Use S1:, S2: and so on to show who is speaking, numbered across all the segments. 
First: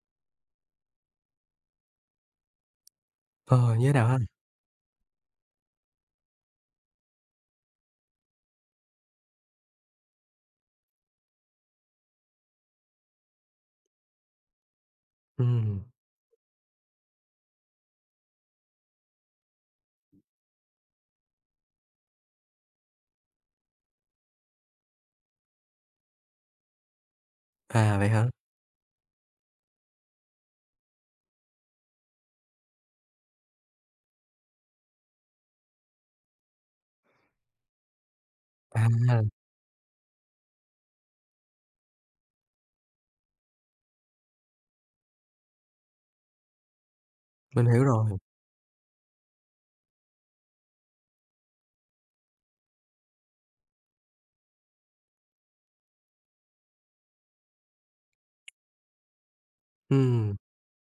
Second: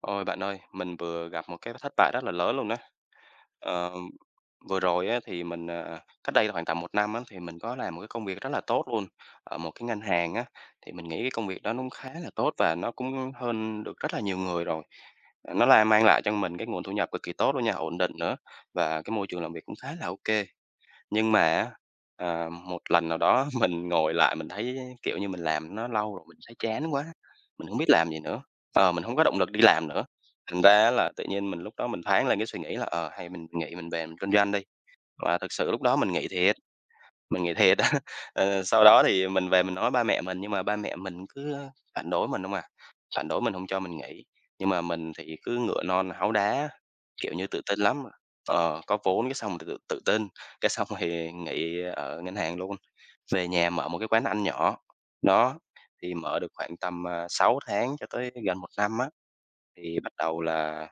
S1: Ôi, bạn ơi, mình vừa gặp một cái thất bại rất là lớn luôn đó.
S2: Ờ, như thế
S1: Ờ,
S2: nào ha?
S1: vừa rồi á, thì mình, à cách đây khoảng tầm một năm á, thì mình có làm một cái công việc rất là tốt luôn, ở một cái ngân hàng á. Thì mình nghĩ cái công việc đó nó cũng khá là tốt và nó cũng hơn được rất là nhiều người rồi. Nó
S2: Ừm,
S1: là mang lại cho mình cái nguồn thu nhập cực kỳ tốt luôn nha, ổn định nữa, và cái môi trường làm việc cũng khá là ok. Nhưng mà á, một lần nào đó mình ngồi lại mình thấy, kiểu như, mình làm nó lâu rồi mình thấy chán quá, mình không biết
S2: vậy
S1: làm gì
S2: hả?
S1: nữa, mình không có động lực đi làm nữa. Thành ra á là tự nhiên mình lúc đó mình thoáng lên cái suy nghĩ là, hay mình nghỉ mình về mình kinh doanh đi, và thực sự lúc đó mình nghỉ thiệt. Mình nghĩ thiệt á Sau đó
S2: À,
S1: thì mình về mình nói ba mẹ mình, nhưng mà ba mẹ mình cứ phản đối mình không à, phản đối mình không cho mình nghỉ, nhưng mà mình thì cứ ngựa non háu đá, kiểu như, tự
S2: mình
S1: tin
S2: hiểu
S1: lắm.
S2: rồi.
S1: Có vốn cái xong tự tự tin, cái xong thì nghỉ ở ngân hàng luôn, về nhà mở một cái quán ăn nhỏ. Đó, thì mở được khoảng tầm, 6 tháng cho tới gần một năm á, thì bắt
S2: Ừm,
S1: đầu là,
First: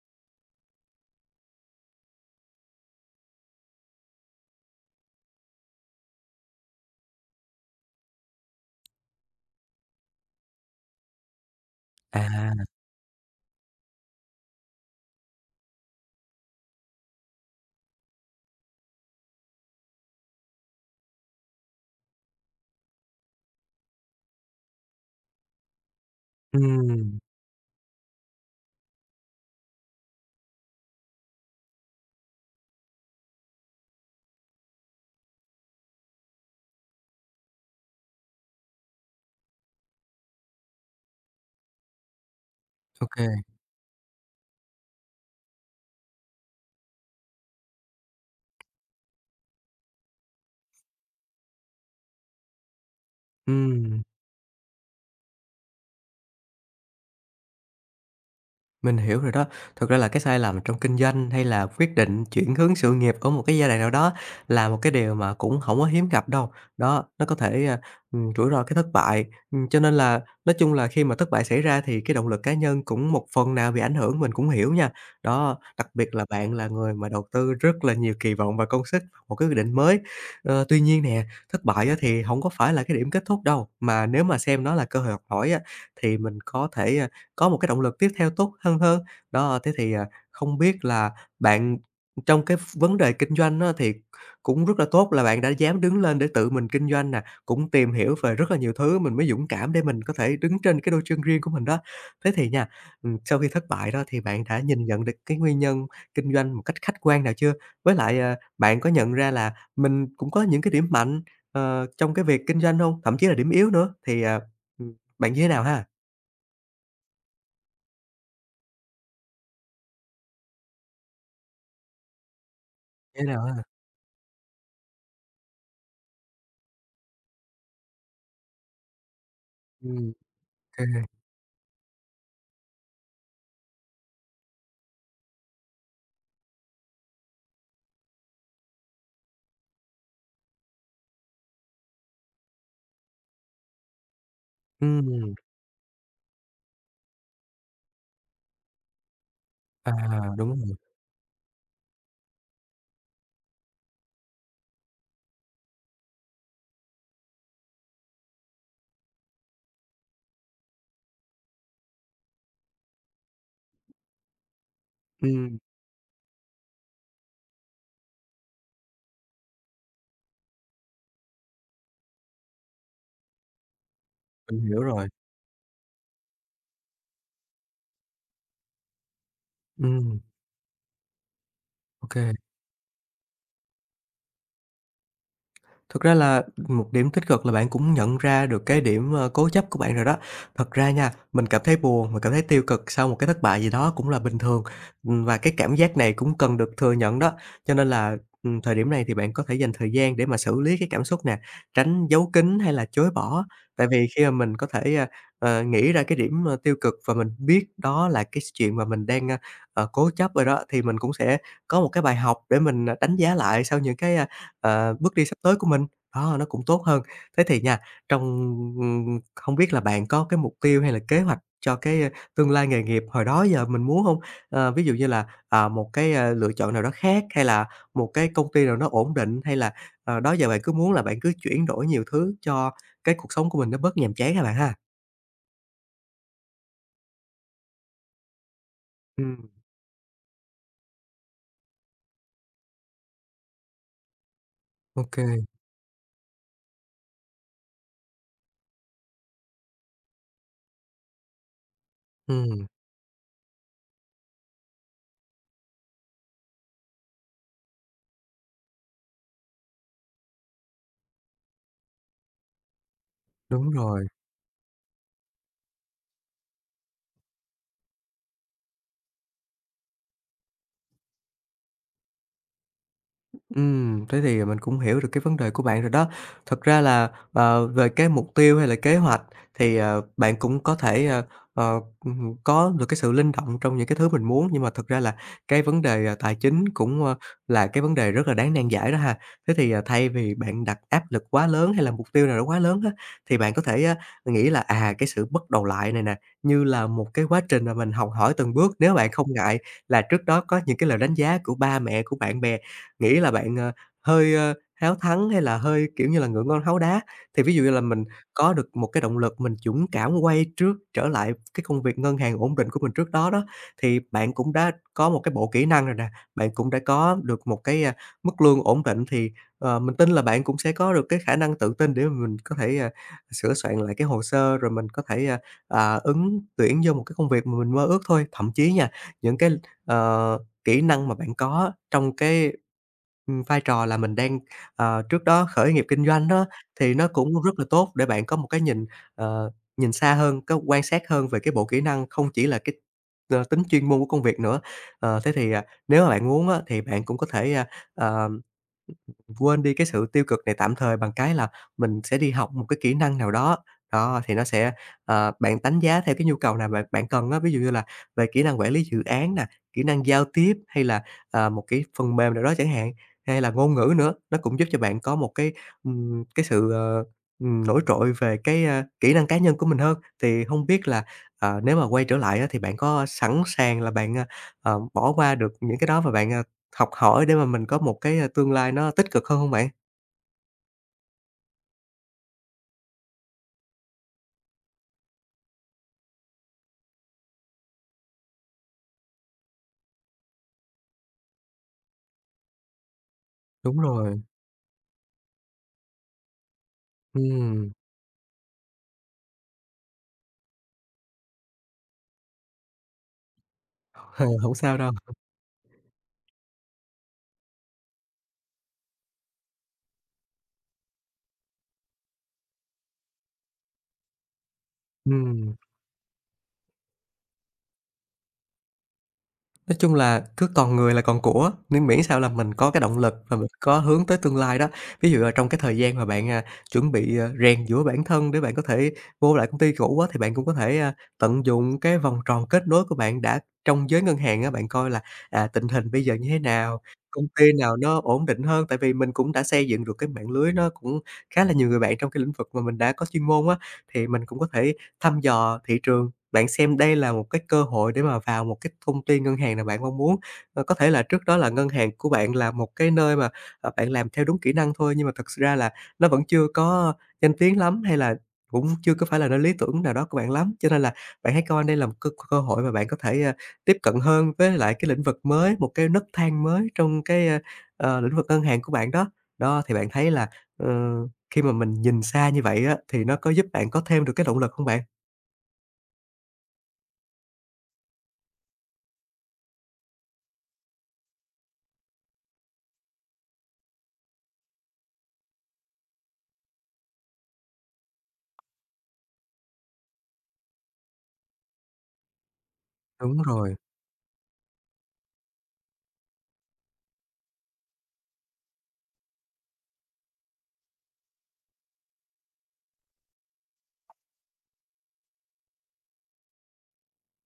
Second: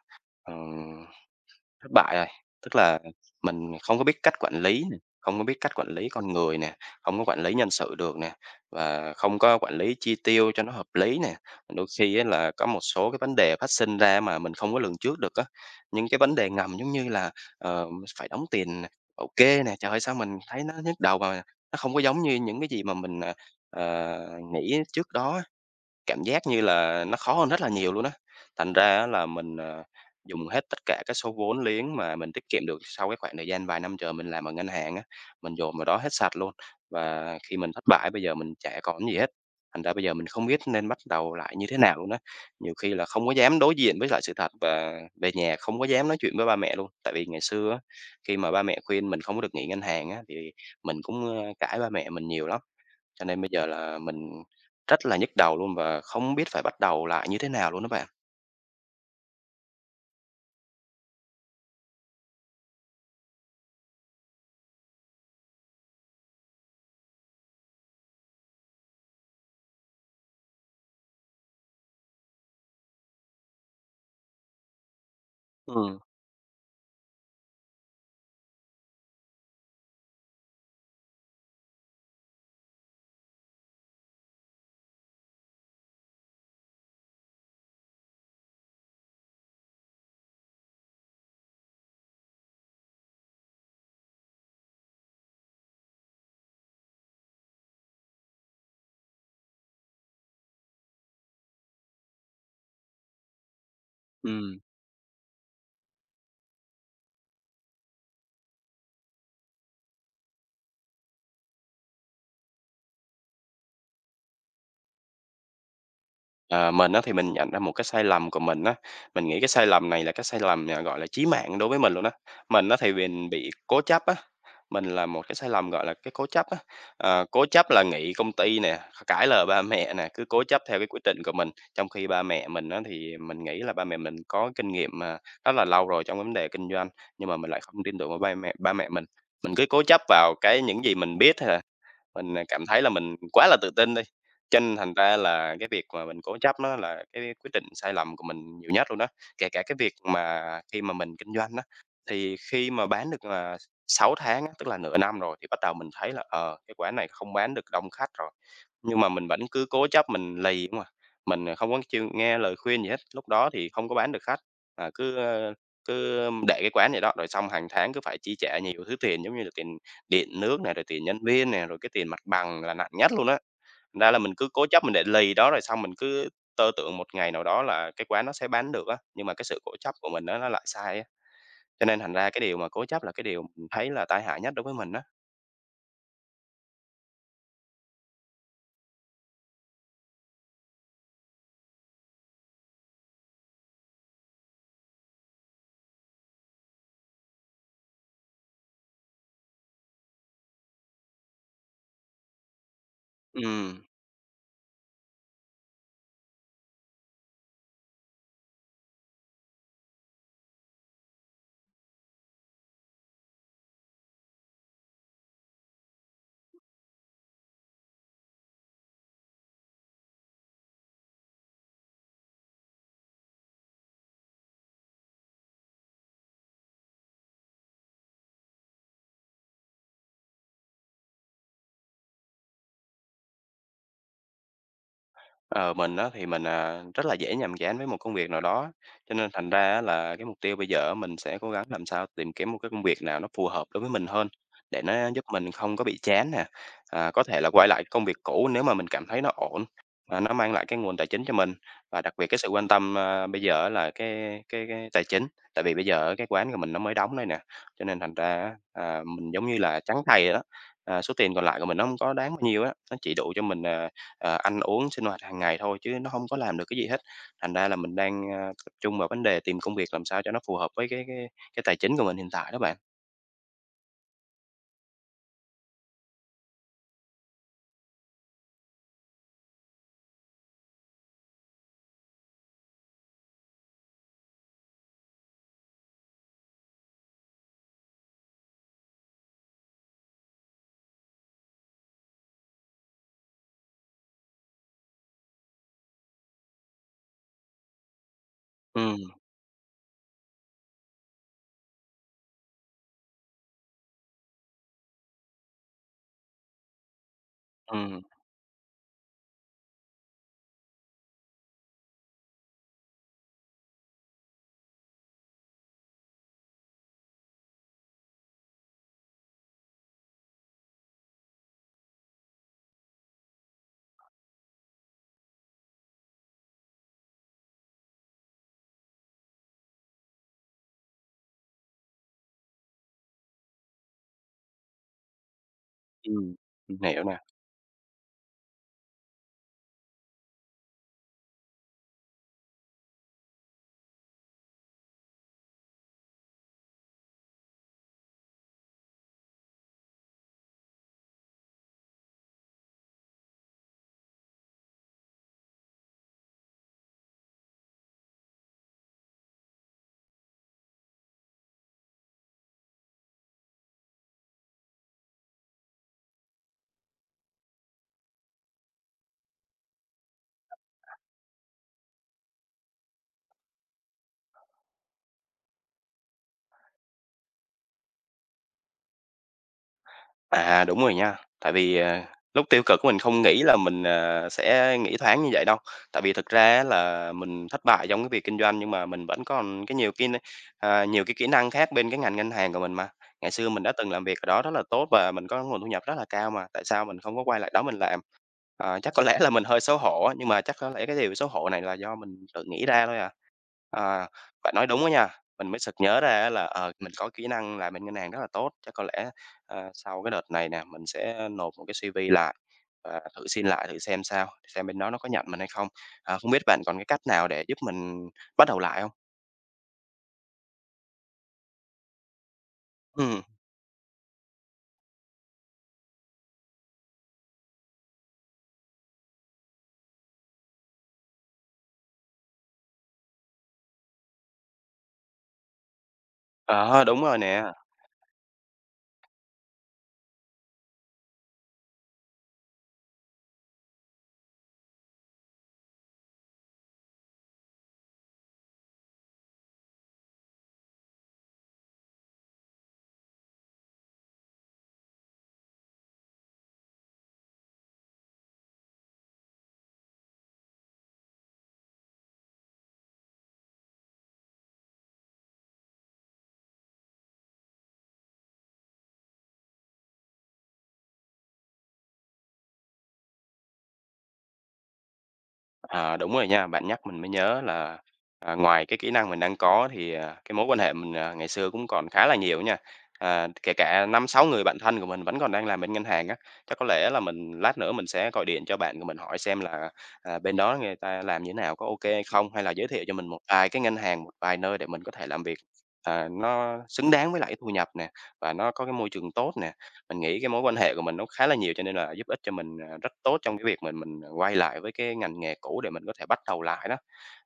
S1: thất bại rồi, tức là mình không có biết cách quản lý nè, không có biết cách quản lý con người nè, không có quản lý nhân sự được nè, và không có quản lý chi tiêu cho nó hợp lý nè. Đôi khi á là có
S2: à,
S1: một số cái vấn đề phát sinh ra mà mình không có lường trước được á, những cái vấn đề ngầm giống như là, ờ, phải đóng tiền bảo kê nè, trời ơi, sao mình thấy nó nhức đầu mà nó không có giống như những cái gì mà mình, ờ, nghĩ trước đó. Cảm giác như là nó
S2: ừm,
S1: khó hơn rất là nhiều luôn á. Thành ra á là mình, dùng hết tất cả cái số vốn liếng mà mình tiết kiệm được sau cái khoảng thời gian vài năm chờ mình làm ở ngân hàng á, mình dồn vào đó hết sạch luôn. Và khi mình thất bại bây giờ mình chả còn gì hết, thành ra bây giờ mình không biết nên bắt đầu lại như thế nào luôn á. Nhiều khi là
S2: ô kê,
S1: không có dám đối diện với lại sự thật và về nhà không có dám nói chuyện với ba mẹ luôn. Tại vì ngày xưa á, khi mà ba mẹ khuyên mình không có được nghỉ ngân hàng á, thì mình cũng, cãi ba mẹ mình nhiều lắm. Cho nên bây giờ là
S2: ừm.
S1: mình rất là nhức đầu luôn và không biết phải bắt đầu lại như thế nào luôn đó bạn.
S2: Mình hiểu rồi đó. Thực ra là cái sai lầm trong kinh doanh hay là quyết định chuyển hướng sự nghiệp ở một cái giai đoạn nào đó là một cái điều mà cũng không có hiếm gặp đâu. Đó, nó có thể, rủi ro cái thất bại, cho nên là nói chung là khi mà thất bại xảy ra thì cái động lực cá nhân cũng một phần nào bị ảnh hưởng, mình cũng hiểu nha. Đó, đặc
S1: Ừ,
S2: biệt là bạn là người mà đầu tư rất là nhiều kỳ vọng và công sức vào một cái quyết định mới. Ờ, tuy nhiên nè, thất bại á thì không có phải là cái điểm kết thúc đâu, mà nếu mà xem nó là cơ hội học hỏi á, thì mình có thể, có một cái động lực tiếp theo tốt hơn hơn. Đó, thế thì, không biết là bạn trong cái vấn đề kinh doanh á, thì cũng rất là tốt là bạn đã dám đứng lên để tự mình kinh doanh nè, cũng tìm hiểu về rất là nhiều thứ mình mới dũng cảm để mình có thể đứng trên cái đôi chân riêng của mình đó. Thế thì nha, sau khi thất bại đó thì bạn
S1: ừ.
S2: đã nhìn nhận được cái nguyên nhân kinh doanh một cách khách quan nào chưa? Với lại, bạn có nhận ra là mình cũng có những cái điểm mạnh, trong cái việc kinh doanh không? Thậm chí là điểm yếu nữa, thì, ừm, bạn như thế nào ha?
S1: Ờ, mình á thì mình nhận ra một cái sai lầm của mình á, mình nghĩ cái sai lầm này là cái sai lầm, gọi là, chí mạng đối với mình luôn á. Mình á thì
S2: Như thế
S1: mình
S2: nào
S1: bị
S2: ha?
S1: cố chấp á, mình là một cái sai lầm, gọi là, cái cố chấp á. Cố chấp là nghĩ công ty nè, cãi lời ba mẹ nè,
S2: Ừm.
S1: cứ cố chấp theo
S2: À,
S1: cái quyết định của mình, trong khi ba mẹ mình á thì mình nghĩ là ba mẹ mình có kinh nghiệm, rất là lâu rồi trong vấn đề kinh doanh, nhưng mà mình lại không tin tưởng vào ba mẹ mình. Mình cứ cố chấp vào cái những gì mình biết hay là mình, cảm thấy là mình quá là tự tin đi, cho nên thành ra
S2: ừm,
S1: là cái việc mà mình cố chấp nó là cái quyết định sai lầm của mình nhiều nhất luôn đó. Kể cả cái
S2: à,
S1: việc
S2: đúng
S1: mà
S2: rồi,
S1: khi mà mình kinh doanh đó, thì khi mà bán được, 6 tháng á, tức là nửa năm rồi thì bắt đầu mình thấy là, cái quán này không bán được đông khách rồi, nhưng mà mình vẫn cứ cố chấp, mình lì mà, mình, không có chịu nghe lời khuyên gì hết. Lúc đó thì không có bán được khách, à, cứ, ơ,
S2: ừm,
S1: cứ để cái quán vậy đó, rồi xong hàng tháng cứ phải chi trả nhiều thứ tiền giống như là tiền điện nước này, rồi tiền nhân viên này rồi cái tiền mặt bằng là nặng nhất luôn á. Thành ra là mình cứ
S2: mình
S1: cố
S2: hiểu
S1: chấp mình để
S2: rồi,
S1: lì đó, rồi xong mình cứ tơ tưởng một ngày nào đó là cái quán nó sẽ bán được á, nhưng mà cái sự cố chấp của
S2: ừm,
S1: mình á, nó lại sai á. Cho nên
S2: ô
S1: thành
S2: kê.
S1: ra cái điều mà cố chấp là cái điều mình thấy là tai hại nhất đối với mình á.
S2: Thực ra là một điểm tích cực là bạn cũng nhận ra được cái điểm, cố chấp của bạn rồi đó. Thật ra nha, mình cảm thấy buồn, mình cảm thấy tiêu cực sau một cái thất bại gì đó cũng là bình thường, và cái cảm giác này cũng cần được thừa nhận đó. Cho nên là, thời điểm này thì bạn có thể dành thời gian để mà xử lý cái cảm xúc nè, tránh giấu kín hay là chối bỏ.
S1: Ừm.
S2: Tại vì khi mà mình có thể, nghĩ ra cái điểm, tiêu cực và mình biết đó là cái chuyện mà mình đang, cố chấp rồi đó, thì mình cũng sẽ có một cái bài học để mình, đánh giá lại sau những cái, bước đi sắp tới của mình, đó, nó cũng tốt hơn. Thế thì nha, trong không biết là bạn có cái mục tiêu hay là kế hoạch cho cái, tương lai nghề nghiệp hồi đó giờ mình muốn không? Ờ, ví dụ như là, một cái, lựa chọn nào đó khác, hay là một cái công ty nào nó ổn định, hay là, đó giờ bạn cứ muốn là bạn cứ chuyển đổi nhiều thứ cho cái cuộc sống của mình nó bớt nhàm chán các bạn ha?
S1: Ờ, mình á thì mình, rất là dễ nhàm chán với một công việc nào đó, cho nên
S2: Ừm.
S1: thành ra á là cái mục tiêu bây giờ á mình sẽ cố gắng làm sao tìm kiếm một cái công việc nào nó phù hợp đối với mình hơn, để nó
S2: Ô kê,
S1: giúp mình không có bị chán nè. À, có thể là quay lại công việc cũ nếu mà mình cảm thấy nó ổn, và nó mang lại cái nguồn tài chính cho mình và đặc biệt cái sự quan tâm, bây giờ á là cái tài chính. Tại vì bây giờ cái quán của mình nó mới đóng đây nè, cho nên thành ra á, mình giống như là trắng tay vậy đó, số tiền còn lại của mình nó không có đáng bao nhiêu á, nó chỉ đủ cho mình,
S2: đúng rồi.
S1: ăn uống, sinh hoạt hàng ngày thôi chứ nó không có làm được cái gì hết. Thành ra là mình đang, tập trung vào vấn đề tìm công việc làm sao cho nó phù hợp với cái tài chính của mình hiện tại đó bạn.
S2: Thế thì mình cũng hiểu được cái vấn đề của bạn rồi đó. Thật ra là, về cái mục tiêu hay là kế hoạch thì, bạn cũng có thể, ờ, có được cái sự linh động trong những cái thứ mình muốn, nhưng mà thực ra là cái vấn đề, tài chính cũng, là cái vấn đề rất là đáng nan giải đó ha. Thế thì, thay vì bạn đặt áp lực quá lớn hay là mục tiêu nào đó quá lớn á, thì bạn có thể, nghĩ là, cái sự bắt đầu lại này nè, như là một cái quá trình mà mình học hỏi từng bước. Nếu
S1: Ừm,
S2: bạn không ngại là trước đó có những cái lời đánh giá của ba mẹ, của bạn bè nghĩ là bạn, hơi, háo thắng hay là hơi, kiểu như là, ngựa ngon háu đá. Thì ví dụ như là
S1: ừm,
S2: mình có được một cái động lực mình dũng cảm quay trước trở lại cái công việc ngân hàng ổn định của mình trước đó đó, thì bạn cũng đã có một cái bộ kỹ năng rồi nè, bạn cũng đã có được một cái, mức lương ổn định thì, mình tin là bạn cũng sẽ có được cái khả năng tự tin để mà mình có thể, sửa soạn lại cái hồ sơ rồi mình có thể, ứng tuyển vô một cái công việc mà mình mơ ước thôi. Thậm chí nha, những cái, ờ, kỹ năng mà bạn có trong cái vai trò là mình đang, trước đó khởi nghiệp kinh doanh
S1: ừm,
S2: đó,
S1: mình
S2: thì
S1: hiểu
S2: nó
S1: nè.
S2: cũng rất là tốt để bạn có một cái nhìn, ờ, nhìn xa hơn, có quan sát hơn về cái bộ kỹ năng, không chỉ là cái, tính chuyên môn của công việc nữa. Ờ, thế thì, nếu mà bạn muốn á, thì bạn cũng có thể, ờ, quên đi cái sự tiêu cực này tạm thời bằng cái là mình sẽ đi học một cái kỹ năng nào đó. Đó, thì nó sẽ bạn đánh giá theo cái nhu cầu nào bạn bạn cần á, ví dụ như là về kỹ năng quản lý dự án nè, kỹ năng giao tiếp hay là một cái phần mềm nào đó chẳng hạn, hay là ngôn ngữ nữa, nó cũng giúp cho bạn có một cái sự, nổi trội về cái, kỹ năng cá nhân của mình hơn. Thì không biết là, nếu mà quay trở lại á thì bạn có sẵn sàng là bạn, bỏ qua được những cái đó và bạn, học hỏi để mà mình có một cái, tương lai nó tích cực hơn không bạn?
S1: À, đúng rồi nha. Tại vì, lúc tiêu cực của mình không nghĩ là mình, sẽ nghĩ thoáng như vậy đâu. Tại vì thực ra á là mình thất bại trong cái việc kinh doanh nhưng mà mình vẫn còn cái nhiều cái n ờ, nhiều cái kỹ năng khác bên cái ngành ngân hàng của mình mà. Ngày xưa mình đã
S2: Đúng
S1: từng làm việc
S2: rồi,
S1: ở đó rất là tốt và mình có nguồn thu nhập rất là cao mà, tại sao mình không có quay lại đó
S2: ừm,
S1: mình làm? Chắc có lẽ là mình hơi xấu hổ á, nhưng mà chắc có lẽ cái điều xấu hổ này là do mình tự nghĩ ra thôi à. Ờ,
S2: hông
S1: bạn nói
S2: sao
S1: đúng đó
S2: đâu,
S1: nha, mình mới sực nhớ ra á là, mình có kỹ năng làm bên ngân hàng rất là tốt, chắc có lẽ. Sau cái đợt này nè, mình sẽ nộp một cái CV lại và thử xin lại thử xem sao, xem bên đó nó có nhận mình hay
S2: ừm.
S1: không. Không biết bạn còn cái cách nào để giúp mình bắt đầu lại không.
S2: Nói chung là cứ còn người là còn của, nên miễn sao là mình có cái động lực
S1: Ừm,
S2: và mình có hướng tới tương lai đó. Ví dụ là trong cái thời gian mà bạn, chuẩn bị, rèn giũa bản thân để bạn có thể vô lại công ty cũ á, thì bạn cũng có thể, tận dụng cái vòng tròn kết nối của bạn đã trong giới ngân hàng á, bạn coi là, tình hình bây giờ như thế nào,
S1: ờ, đúng rồi
S2: công ty
S1: nè.
S2: nào nó ổn định hơn. Tại vì mình cũng đã xây dựng được cái mạng lưới nó cũng khá là nhiều người bạn trong cái lĩnh vực mà mình đã có chuyên môn á, thì mình cũng có thể thăm dò thị trường bạn xem đây là một cái cơ hội để mà vào một cái công ty ngân hàng nào bạn mong muốn. Ờ, có thể là trước đó là ngân hàng của bạn là một cái nơi mà, bạn làm theo đúng kỹ năng thôi, nhưng mà thật ra là nó vẫn chưa có danh tiếng lắm, hay là cũng chưa có phải là nơi lý tưởng nào đó của bạn lắm. Cho nên là bạn hãy coi đây là một cơ cơ hội mà bạn có thể, tiếp cận hơn với lại cái lĩnh vực mới, một cái nấc thang mới trong cái, lĩnh vực ngân hàng của bạn đó. Đó, thì bạn thấy là, ờ, khi mà mình nhìn xa như vậy á, thì nó có giúp bạn có thêm được cái động lực không bạn?
S1: À, đúng rồi nha, bạn nhắc mình mới nhớ là, ngoài cái kỹ năng mình đang có thì, cái mối quan hệ mình, ngày xưa cũng còn khá là nhiều nha. À, kể cả 5 6 người bạn thân của mình vẫn còn đang làm bên ngân hàng á, chắc có lẽ là mình lát nữa mình sẽ gọi điện cho bạn của mình hỏi xem là, bên đó người ta làm như thế nào, có ok hay không? Hay là giới thiệu cho mình một
S2: Đúng
S1: vài
S2: rồi.
S1: cái ngân hàng, một vài nơi để mình có thể làm việc, nó xứng đáng với lại cái thu nhập nè, và nó có cái môi trường tốt nè. Mình nghĩ cái mối quan hệ của mình nó khá là nhiều cho nên là giúp ích cho mình, rất tốt trong cái việc mình quay lại với cái ngành nghề cũ để mình có thể bắt đầu lại đó.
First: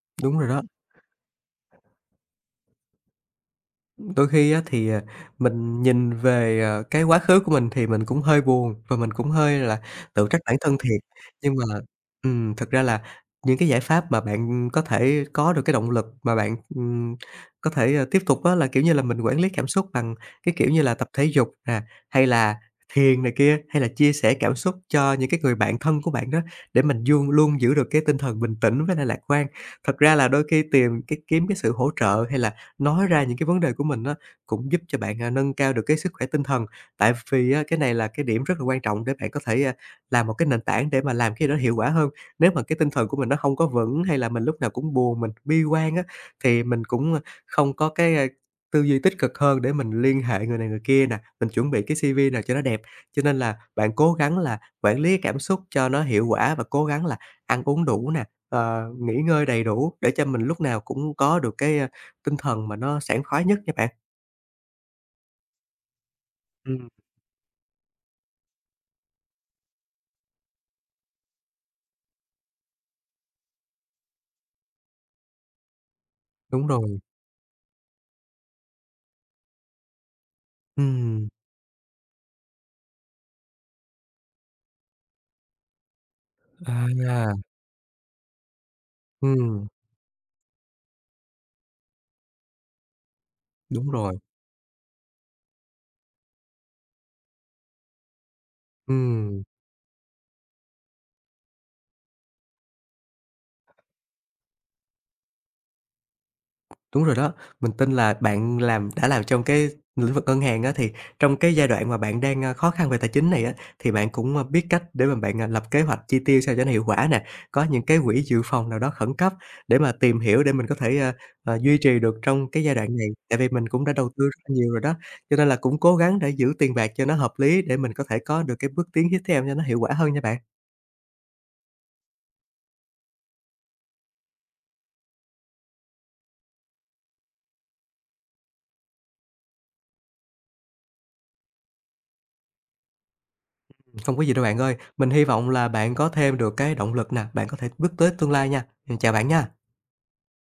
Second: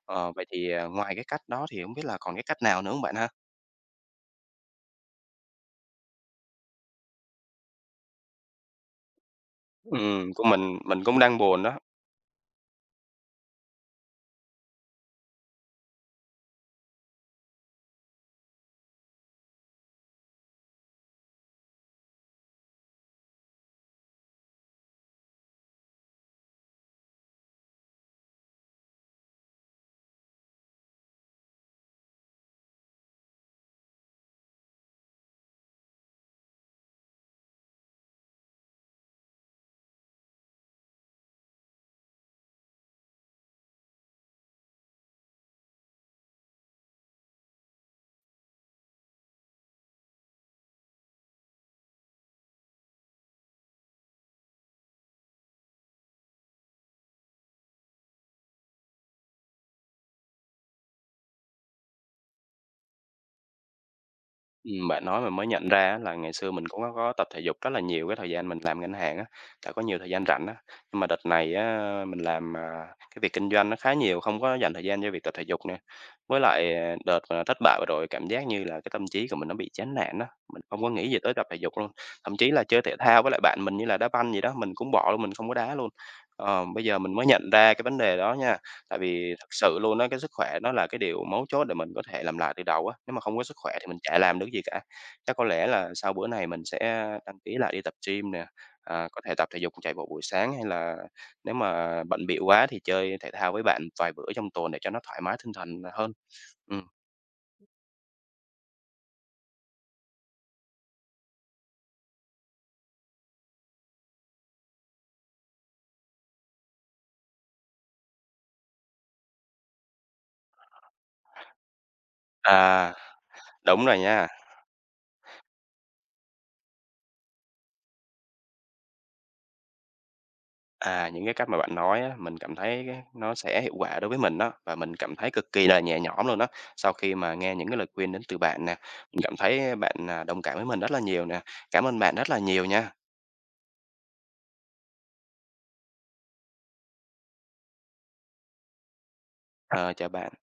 S1: Ờ,
S2: Đúng
S1: vậy
S2: rồi đó.
S1: thì, ngoài cái cách đó thì không biết là còn cái cách nào nữa hông bạn ha?
S2: Đôi khi á thì, mình nhìn về, cái quá khứ của mình thì mình cũng hơi buồn và mình cũng hơi là tự trách
S1: Của
S2: bản thân thiệt.
S1: mình cũng đang
S2: Nhưng
S1: buồn
S2: mà,
S1: đó.
S2: thực ra là những cái giải pháp mà bạn có thể có được cái động lực mà bạn, có thể, tiếp tục á là, kiểu như là, mình quản lý cảm xúc bằng cái kiểu như là tập thể dục nè, hay là thiền này kia, hay là chia sẻ cảm xúc cho những cái người bạn thân của bạn đó, để mình dương luôn giữ được cái tinh thần bình tĩnh với lại lạc quan. Thật ra là đôi khi tìm cái kiếm cái sự hỗ trợ hay là nói ra những cái vấn đề của mình á, cũng giúp cho bạn, nâng cao được cái sức khỏe tinh thần. Tại vì á, cái này là cái điểm rất là quan trọng để bạn có thể, làm một cái nền tảng để mà làm cái gì đó hiệu quả hơn. Nếu mà cái tinh thần của mình nó không có vững, hay là mình lúc nào cũng buồn, mình bi quan á, thì mình cũng, không có cái, tư duy tích cực hơn để mình liên hệ người này người kia nè, mình chuẩn bị cái CV nào cho nó đẹp. Cho nên là bạn cố gắng là quản lý cảm xúc cho nó hiệu quả và cố gắng là ăn uống đủ nè, nghỉ ngơi đầy đủ để cho mình lúc nào cũng có được cái tinh thần mà nó sảng khoái nhất nha bạn.
S1: Bạn nói mình mới nhận ra á là ngày xưa mình cũng
S2: Ừm.
S1: có tập thể dục rất là nhiều cái thời gian mình làm ngân hàng á, đã có nhiều thời gian rảnh á. Nhưng mà đợt này á, mình làm, cái việc kinh doanh nó khá nhiều, không có dành thời gian cho việc tập thể dục nè. Với
S2: Đúng
S1: lại,
S2: rồi,
S1: đợt, thất bại vừa rồi cảm giác như là cái tâm trí của mình nó bị chán nản á, mình không có nghĩ gì
S2: ừm,
S1: tới tập thể dục luôn. Thậm chí là chơi thể thao với lại bạn mình như là đá banh gì đó, mình cũng bỏ luôn, mình không có đá luôn. Bây giờ mình mới
S2: à,
S1: nhận ra cái vấn đề đó nha. Tại vì thật
S2: ừm,
S1: sự luôn á, cái sức khỏe nó là cái điều mấu chốt để mình có thể làm lại từ đầu á, nếu mà không có sức khỏe thì
S2: đúng
S1: mình chả
S2: rồi,
S1: làm được gì cả. Chắc có lẽ là sau bữa này mình sẽ đăng ký lại đi tập gym nè, có thể
S2: ừm.
S1: tập thể dục, chạy bộ buổi sáng hay là nếu mà bận bịu quá thì chơi thể thao với bạn vài bữa trong tuần để cho nó thoải mái tinh thần hơn. Ừm,
S2: Đúng rồi đó, mình tin là bạn đã làm trong cái lĩnh vực ngân hàng á, thì trong cái giai đoạn mà bạn đang, khó khăn về tài chính này á, thì bạn cũng, biết cách để mà bạn, lập kế hoạch chi tiêu sao cho nó hiệu quả nè, có những cái quỹ dự phòng nào đó khẩn cấp để mà tìm hiểu để mình có thể, duy trì được trong cái giai đoạn
S1: à,
S2: này. Tại vì mình cũng
S1: đúng
S2: đã
S1: rồi
S2: đầu tư
S1: nha.
S2: rất là nhiều rồi đó, cho nên là cũng cố gắng để giữ tiền bạc cho nó hợp lý để mình có thể có được cái bước tiến tiếp theo cho nó hiệu quả hơn nha bạn.
S1: À, những cái cách mà bạn nói á, mình cảm thấy cái nó sẽ hiệu quả đối với mình đó, và mình cảm thấy cực kỳ là nhẹ nhõm luôn đó. Sau khi mà nghe những cái lời khuyên đến từ bạn nè, mình cảm thấy bạn, đồng cảm với mình rất là nhiều nè. Cảm ơn bạn rất là nhiều nha.
S2: Không có gì đâu bạn ơi, mình hy vọng là bạn có thêm được cái động lực nè, bạn có thể bước tới tương lai nha. Chào bạn nha.
S1: Ờ, chào bạn.